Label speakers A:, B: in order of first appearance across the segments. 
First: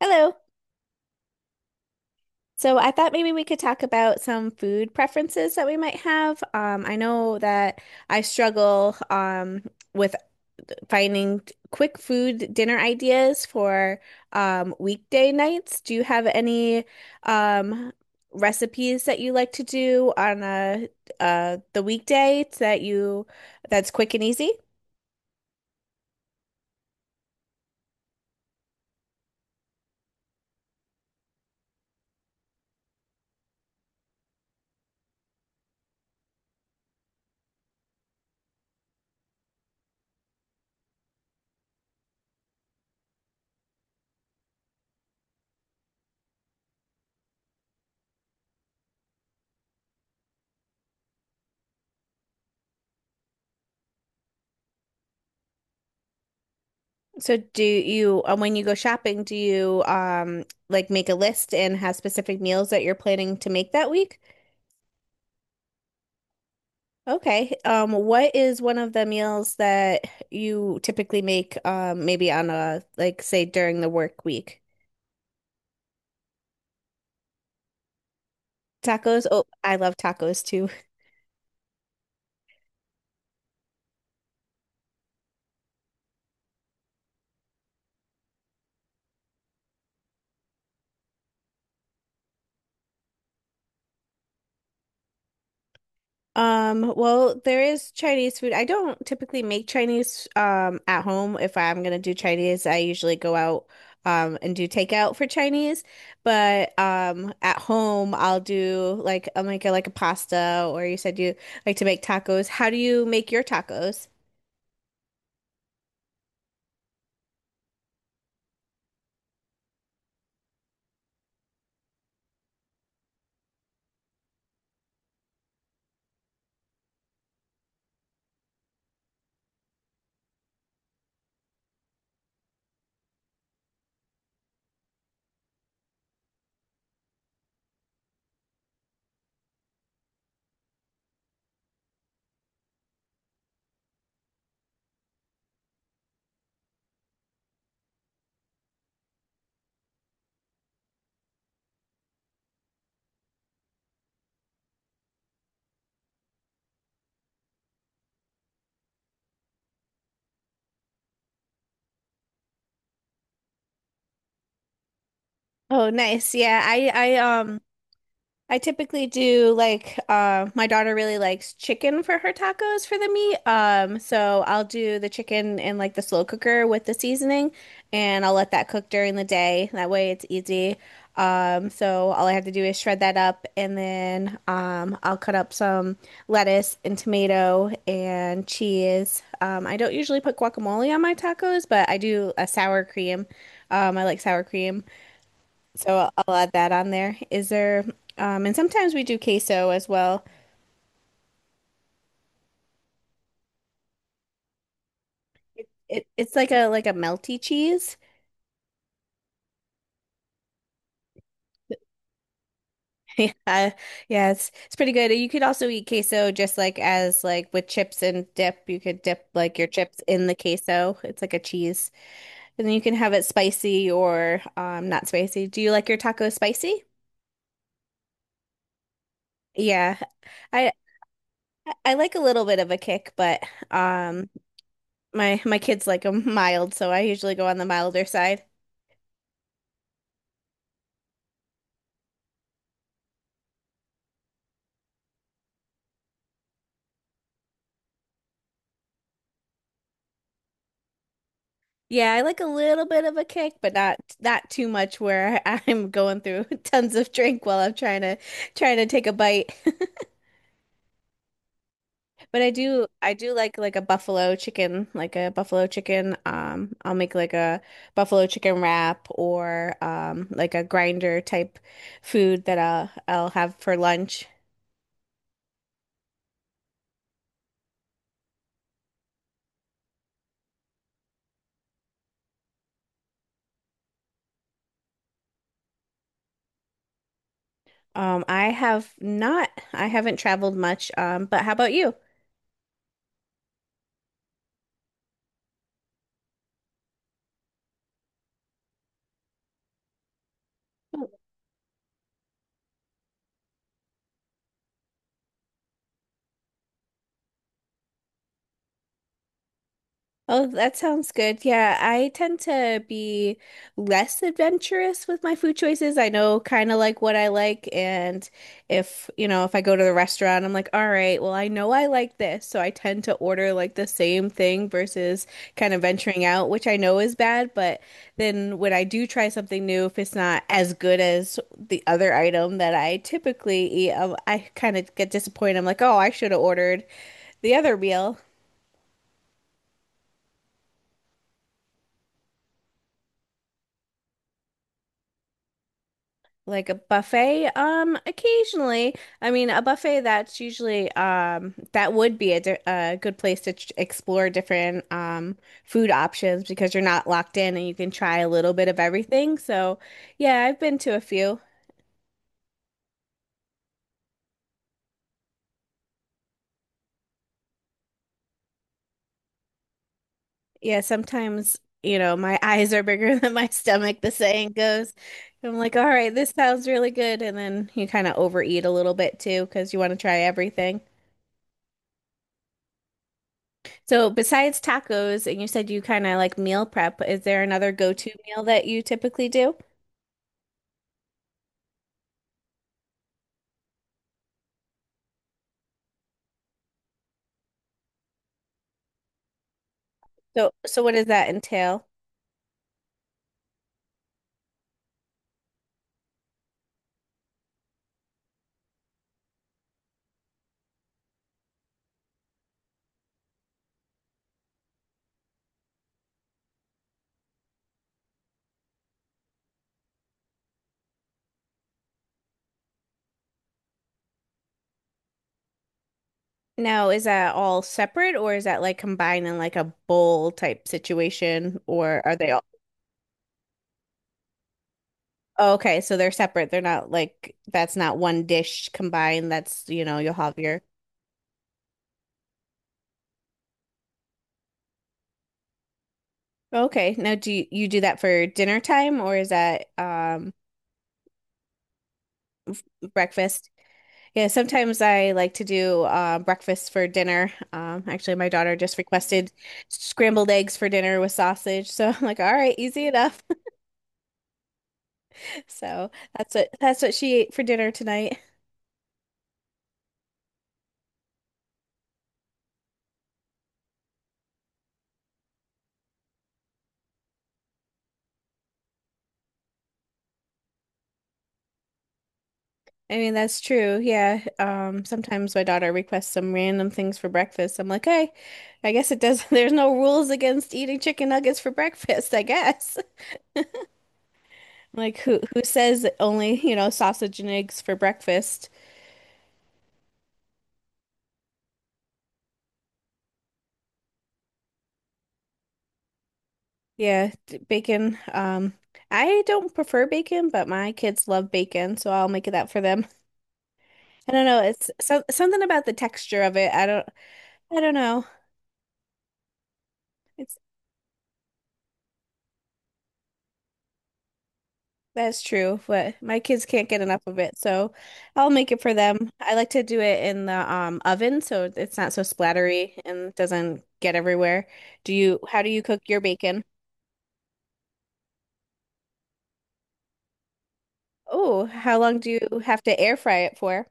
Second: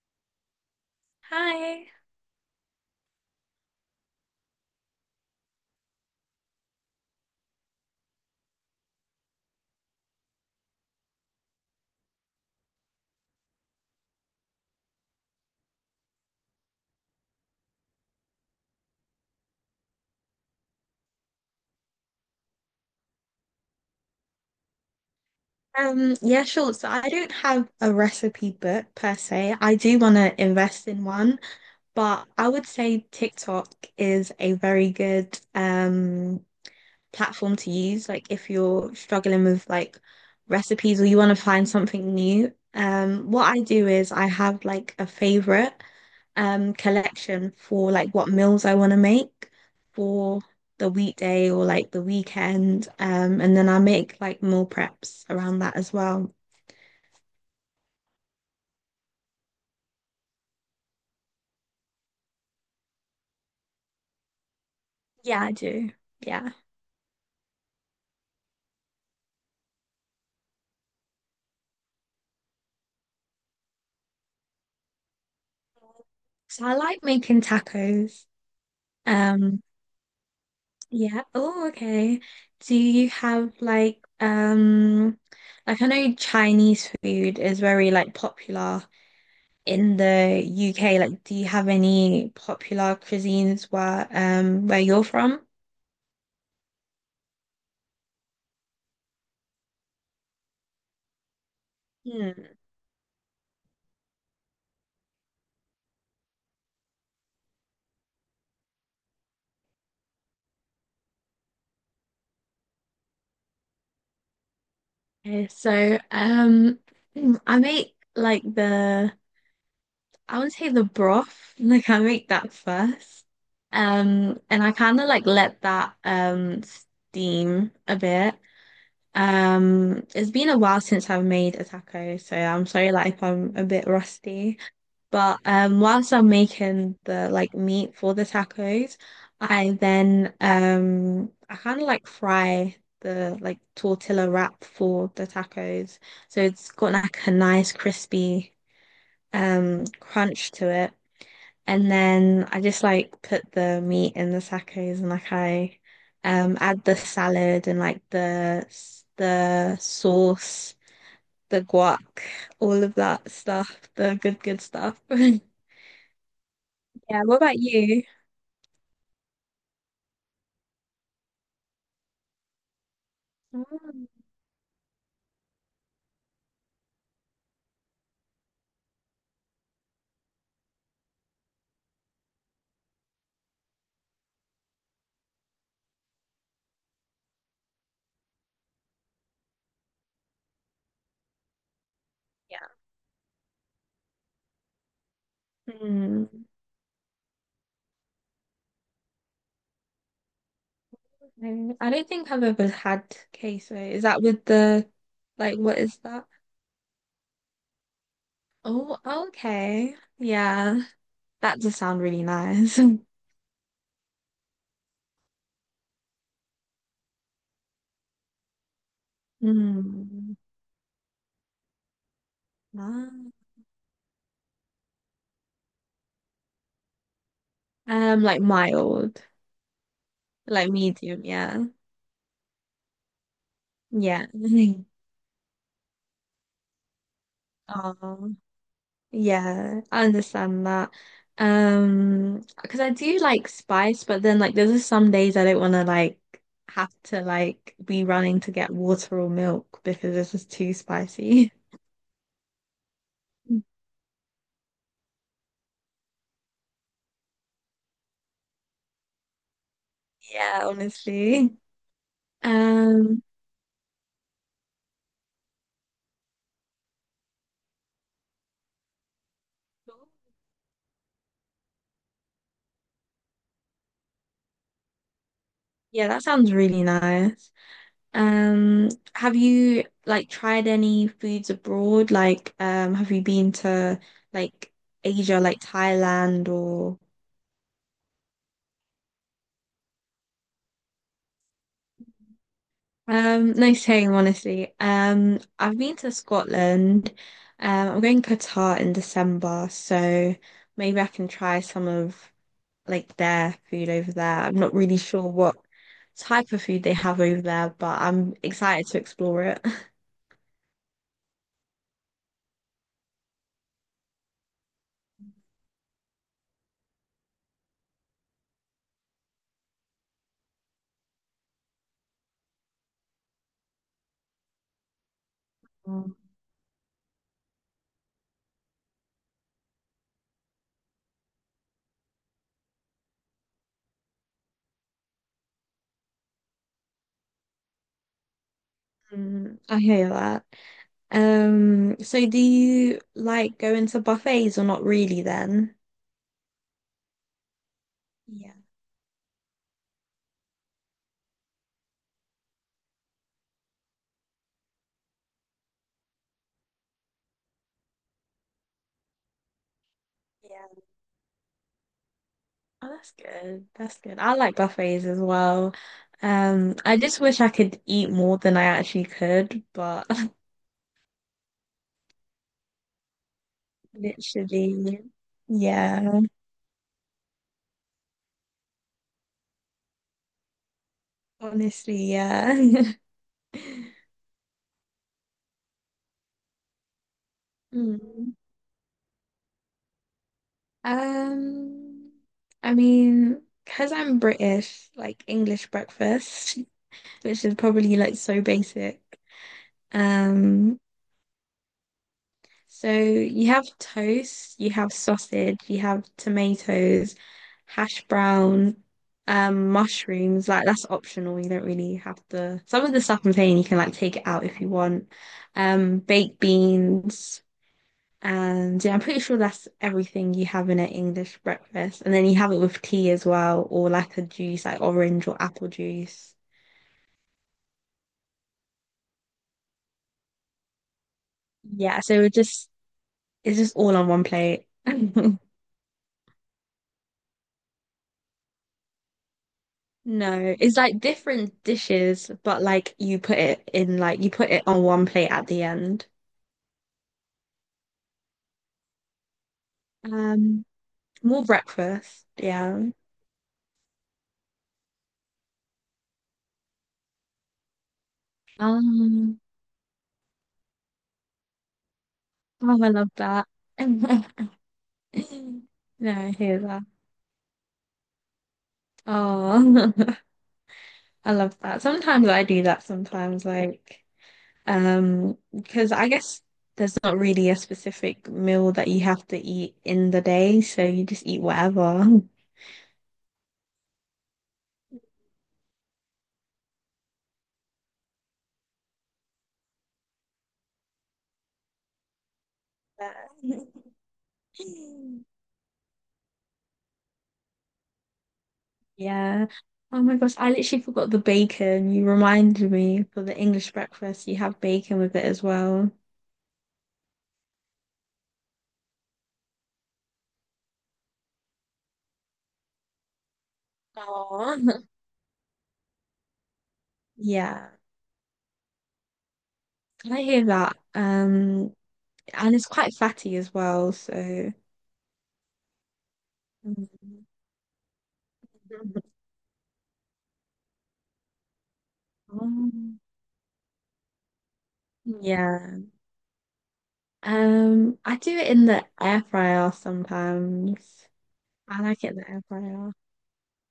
A: Hello.
B: Hi.
A: So I thought maybe we could talk about some food preferences that we might have. I know that I struggle with finding quick food dinner ideas for weekday nights. Do you have any um, recipes that you like to do on the weekday that's quick and easy?
B: Yeah, sure. So I don't have a recipe book per se. I do want to invest in one, but I would say TikTok is a very good platform to use. Like if like recipe, Like a favorite collect for for the weekday or like the weekend. And then I make like meal preps around that as well.
A: So do you, when you go shopping, do you like make a list and have specific meals that you're planning to make that week?
B: Yeah, I do. Yeah.
A: Okay. What is one of the meals that you typically make maybe on a, like, say during the work week?
B: So I like making tacos.
A: Tacos? Oh,
B: Um,
A: I love tacos too.
B: Yeah. Oh, okay. Do you have like I know Chinese food is very like popular in the UK. Like, do you have any popular cuisines where you're from?
A: Well, there is Chinese food. I don't typically make Chinese at home. If I'm gonna do
B: Hmm.
A: Chinese, I usually go out and do takeout for Chinese. But at home I'll do like I'll make like a pasta. Or you said you like to make tacos. How do you make your tacos?
B: Okay, so I make like the I would say the broth. Like I make that first. And I kind of like let that steam a bit. It's been a while since I've made a taco, so I'm sorry like if I'm a bit rusty. But whilst I'm making the like meat for the tacos, I then I kind of like fry the like tortilla wrap for the tacos. So it's got like a nice crispy crunch to it. And then I just like put the meat in the tacos and like I add the salad and like the sauce, the guac, all of that stuff, the good good stuff.
A: Oh, nice. Yeah, I I
B: Yeah, what about
A: um
B: you?
A: I typically do like, my daughter really likes chicken for her tacos for the meat.
B: Mm,
A: So I'll do the chicken in like the slow cooker with the seasoning, and I'll let that cook during the day. That way it's easy. So all I have to do is shred that up, and then I'll cut up some lettuce and tomato and cheese. I don't usually put guacamole on my tacos, but I do a
B: yeah.
A: sour cream. I like sour cream. So I'll
B: Hmm.
A: I'll add that on there. And sometimes we do queso as well.
B: Mm, I don't think I've ever had queso. Is that with the what is that?
A: It's like a, like a melty cheese.
B: Oh, okay. Yeah. That does sound really nice.
A: Yeah, yeah, it's pretty good. You could also eat queso just like, as like with chips and dip. You could dip like your chips in the
B: Mm,
A: queso. It's like a cheese, and then you can have it
B: nice.
A: spicy or not spicy. Do you like your taco spicy?
B: Like mild.
A: Yeah,
B: Like
A: I
B: medium, yeah.
A: I like a little bit of a kick, but
B: Yeah.
A: um my kids like them mild, so I usually go on the milder
B: Oh,
A: side.
B: yeah, I understand that. Because I do like spice, but then like there's just some days I don't want to like have to like be running to get water or milk because it's just too spicy.
A: Yeah, I like a little bit of a kick, but not, not too much where I'm going through tons of drink while I'm trying to, trying to take a bite.
B: Yeah, honestly.
A: But I do I
B: Um,
A: do like a buffalo chicken, like a buffalo chicken. I'll make like a buffalo chicken wrap or like a grinder type food that I'll have for lunch.
B: yeah, that sounds really nice. Um, have you like tried any foods abroad? Like, have you been to like Asia, like Thailand or
A: I haven't traveled much. But how about you?
B: no shame, honestly. I've been to Scotland. I'm going Qatar in December, so maybe I can try some of like their food over there. I'm not really sure what type of food they have over there, but I'm excited to explore it.
A: Oh, that sounds good. Yeah, I tend to be less adventurous with my food choices. I know kind of like what I like, and if, you know, if I go to the restaurant, I'm like, all right, well, I know I like this, so I tend to order like the same thing versus kind of
B: Mm.
A: venturing out, which I know is bad. But then when I do try something new, if it's not as good as the other item that I typically eat, I kind of get disappointed. I'm like, oh, I should have ordered the other meal.
B: Mm, I hear that. So do you like going to buffets or not really then?
A: Like a buffet,
B: Yeah.
A: occasionally. I mean, a buffet, that's usually, that would be a good place to ch explore different, food options, because you're not locked in and you can try a little bit of everything. So, yeah, I've been
B: Yeah.
A: to a few.
B: Oh, that's good. That's good. I like buffets as well. I just wish I could eat more than I actually could, but
A: Yeah, sometimes, you know, my eyes are bigger than my stomach, the saying goes.
B: literally,
A: I'm like, all right,
B: yeah.
A: this sounds really good. And then you kind of overeat a little bit too because you want to try everything.
B: Honestly, yeah.
A: So besides tacos, and you said you kind of like meal prep, is there another go-to
B: Mm.
A: meal that you typically do?
B: Um, I mean, because I'm British, like English breakfast, which is probably like so basic.
A: So
B: Um,
A: so what does that entail?
B: So you have toast, you have sausage, you have tomatoes, hash brown, mushrooms. Like that's optional. You don't really have to. Some of the stuff I'm saying you can like take it out if you want. Baked beans, and yeah, I'm pretty sure that's everything you have in an English breakfast. And then you have it with tea as well, or like a juice, like orange or apple juice.
A: Now, is that all separate, or is that like combined in like a bowl type situation,
B: Yeah,
A: or are
B: so
A: they
B: it
A: all…
B: just it's just all on one plate.
A: Oh, okay, so they're separate. They're not like, that's not one dish combined. That's, you know, you'll have
B: No,
A: your…
B: it's like different dishes, but like you put it in like you put it on one plate at the end.
A: Okay. Now, do you, you do that for dinner time, or is that
B: Um, More breakfast, yeah.
A: breakfast? Yeah, sometimes I like to do, breakfast for dinner. Actually, my daughter just requested
B: Um,
A: scrambled eggs for dinner with sausage. So I'm like, all right,
B: oh,
A: easy
B: I love
A: enough.
B: that.
A: So
B: No, I
A: that's what
B: hear
A: that's
B: that.
A: what she ate for dinner tonight.
B: Oh, I love that. Sometimes I do that sometimes, like, because I guess there's not really a specific meal that you have to eat in the day, so you just eat whatever.
A: I mean, that's true. Yeah. Sometimes my daughter requests some random things for breakfast. I'm like, hey, I guess it does. There's no rules against eating chicken nuggets for breakfast, I guess.
B: Yeah.
A: Like, who says only, you know, sausage and eggs for breakfast?
B: Yeah. Oh my gosh, I literally forgot the bacon. You reminded me for the English breakfast, you have bacon with it as well.
A: Yeah, bacon. I don't prefer bacon, but my kids love bacon, so I'll make it that for them. I don't know.
B: Oh.
A: It's so, something about the texture of it. I don't. I
B: Yeah.
A: don't know.
B: Can I
A: It's
B: hear that? And it's quite fatty as well, so
A: That's true, but my kids can't get enough of
B: Mm.
A: it, so I'll make it for them. I like to do it in the oven, so it's not so splattery
B: Um,
A: and doesn't get everywhere. Do you? How do you
B: yeah.
A: cook your bacon?
B: I do it in the air fryer sometimes.
A: Oh, how
B: I
A: long
B: like
A: do
B: it in the
A: you
B: air
A: have to
B: fryer.
A: air fry it for?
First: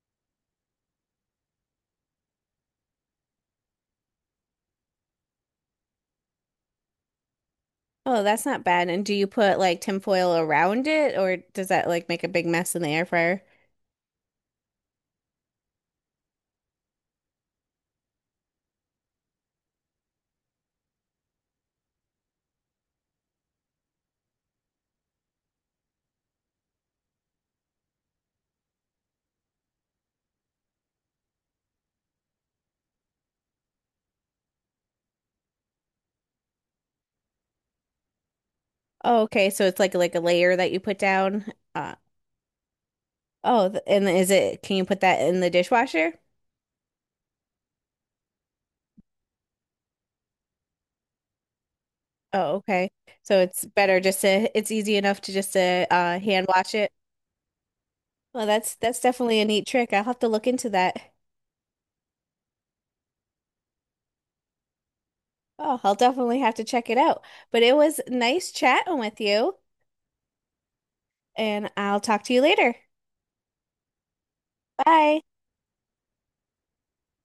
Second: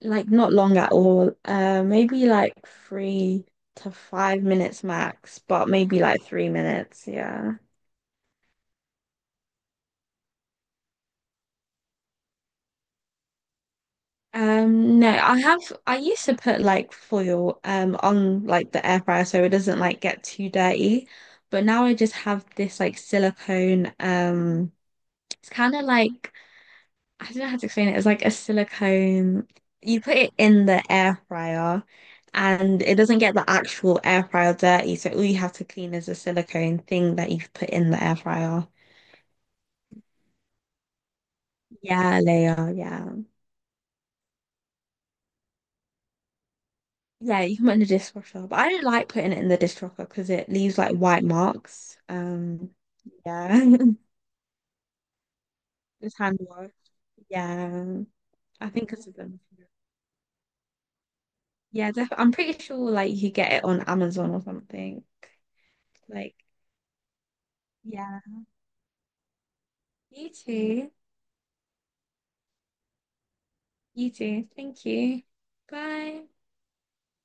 B: Like not long at all. Maybe like 3 to 5 minutes max, but maybe like 3 minutes. Yeah.
A: Oh, that's not bad. And do you put like tinfoil around it, or does that like make a big mess in the air fryer?
B: No, I have. I used to put like foil on like the air fryer so it doesn't like get too dirty, but now I just have this like silicone. It's kind of like I don't know how to explain it. It's like a silicone. You put it in the air fryer and it doesn't get the actual air fryer dirty. So all you have to clean is the silicone thing that you've put in the air fryer.
A: Oh, okay. So it's like a layer that you put down. Uh,
B: Yeah, layer. Yeah.
A: oh, and is it, can you put that in the dishwasher?
B: Yeah, you can put it in the dishwasher. But I don't like putting it in the dishwasher because it leaves like white marks.
A: Oh, okay. So it's
B: Yeah.
A: better just to, it's easy enough to just to,
B: It's hand
A: hand
B: wash.
A: wash it.
B: Yeah.
A: Well,
B: I
A: that's
B: think
A: that's
B: it's a
A: definitely
B: them.
A: a neat trick. I'll have to look into that.
B: Yeah, def I'm pretty sure like you get it on Amazon or something.
A: Oh, I'll
B: Like,
A: definitely have to check it out. But it was
B: yeah.
A: nice chatting with you,
B: You too.
A: and I'll talk to you later.
B: You too. Thank
A: Bye.
B: you. Bye.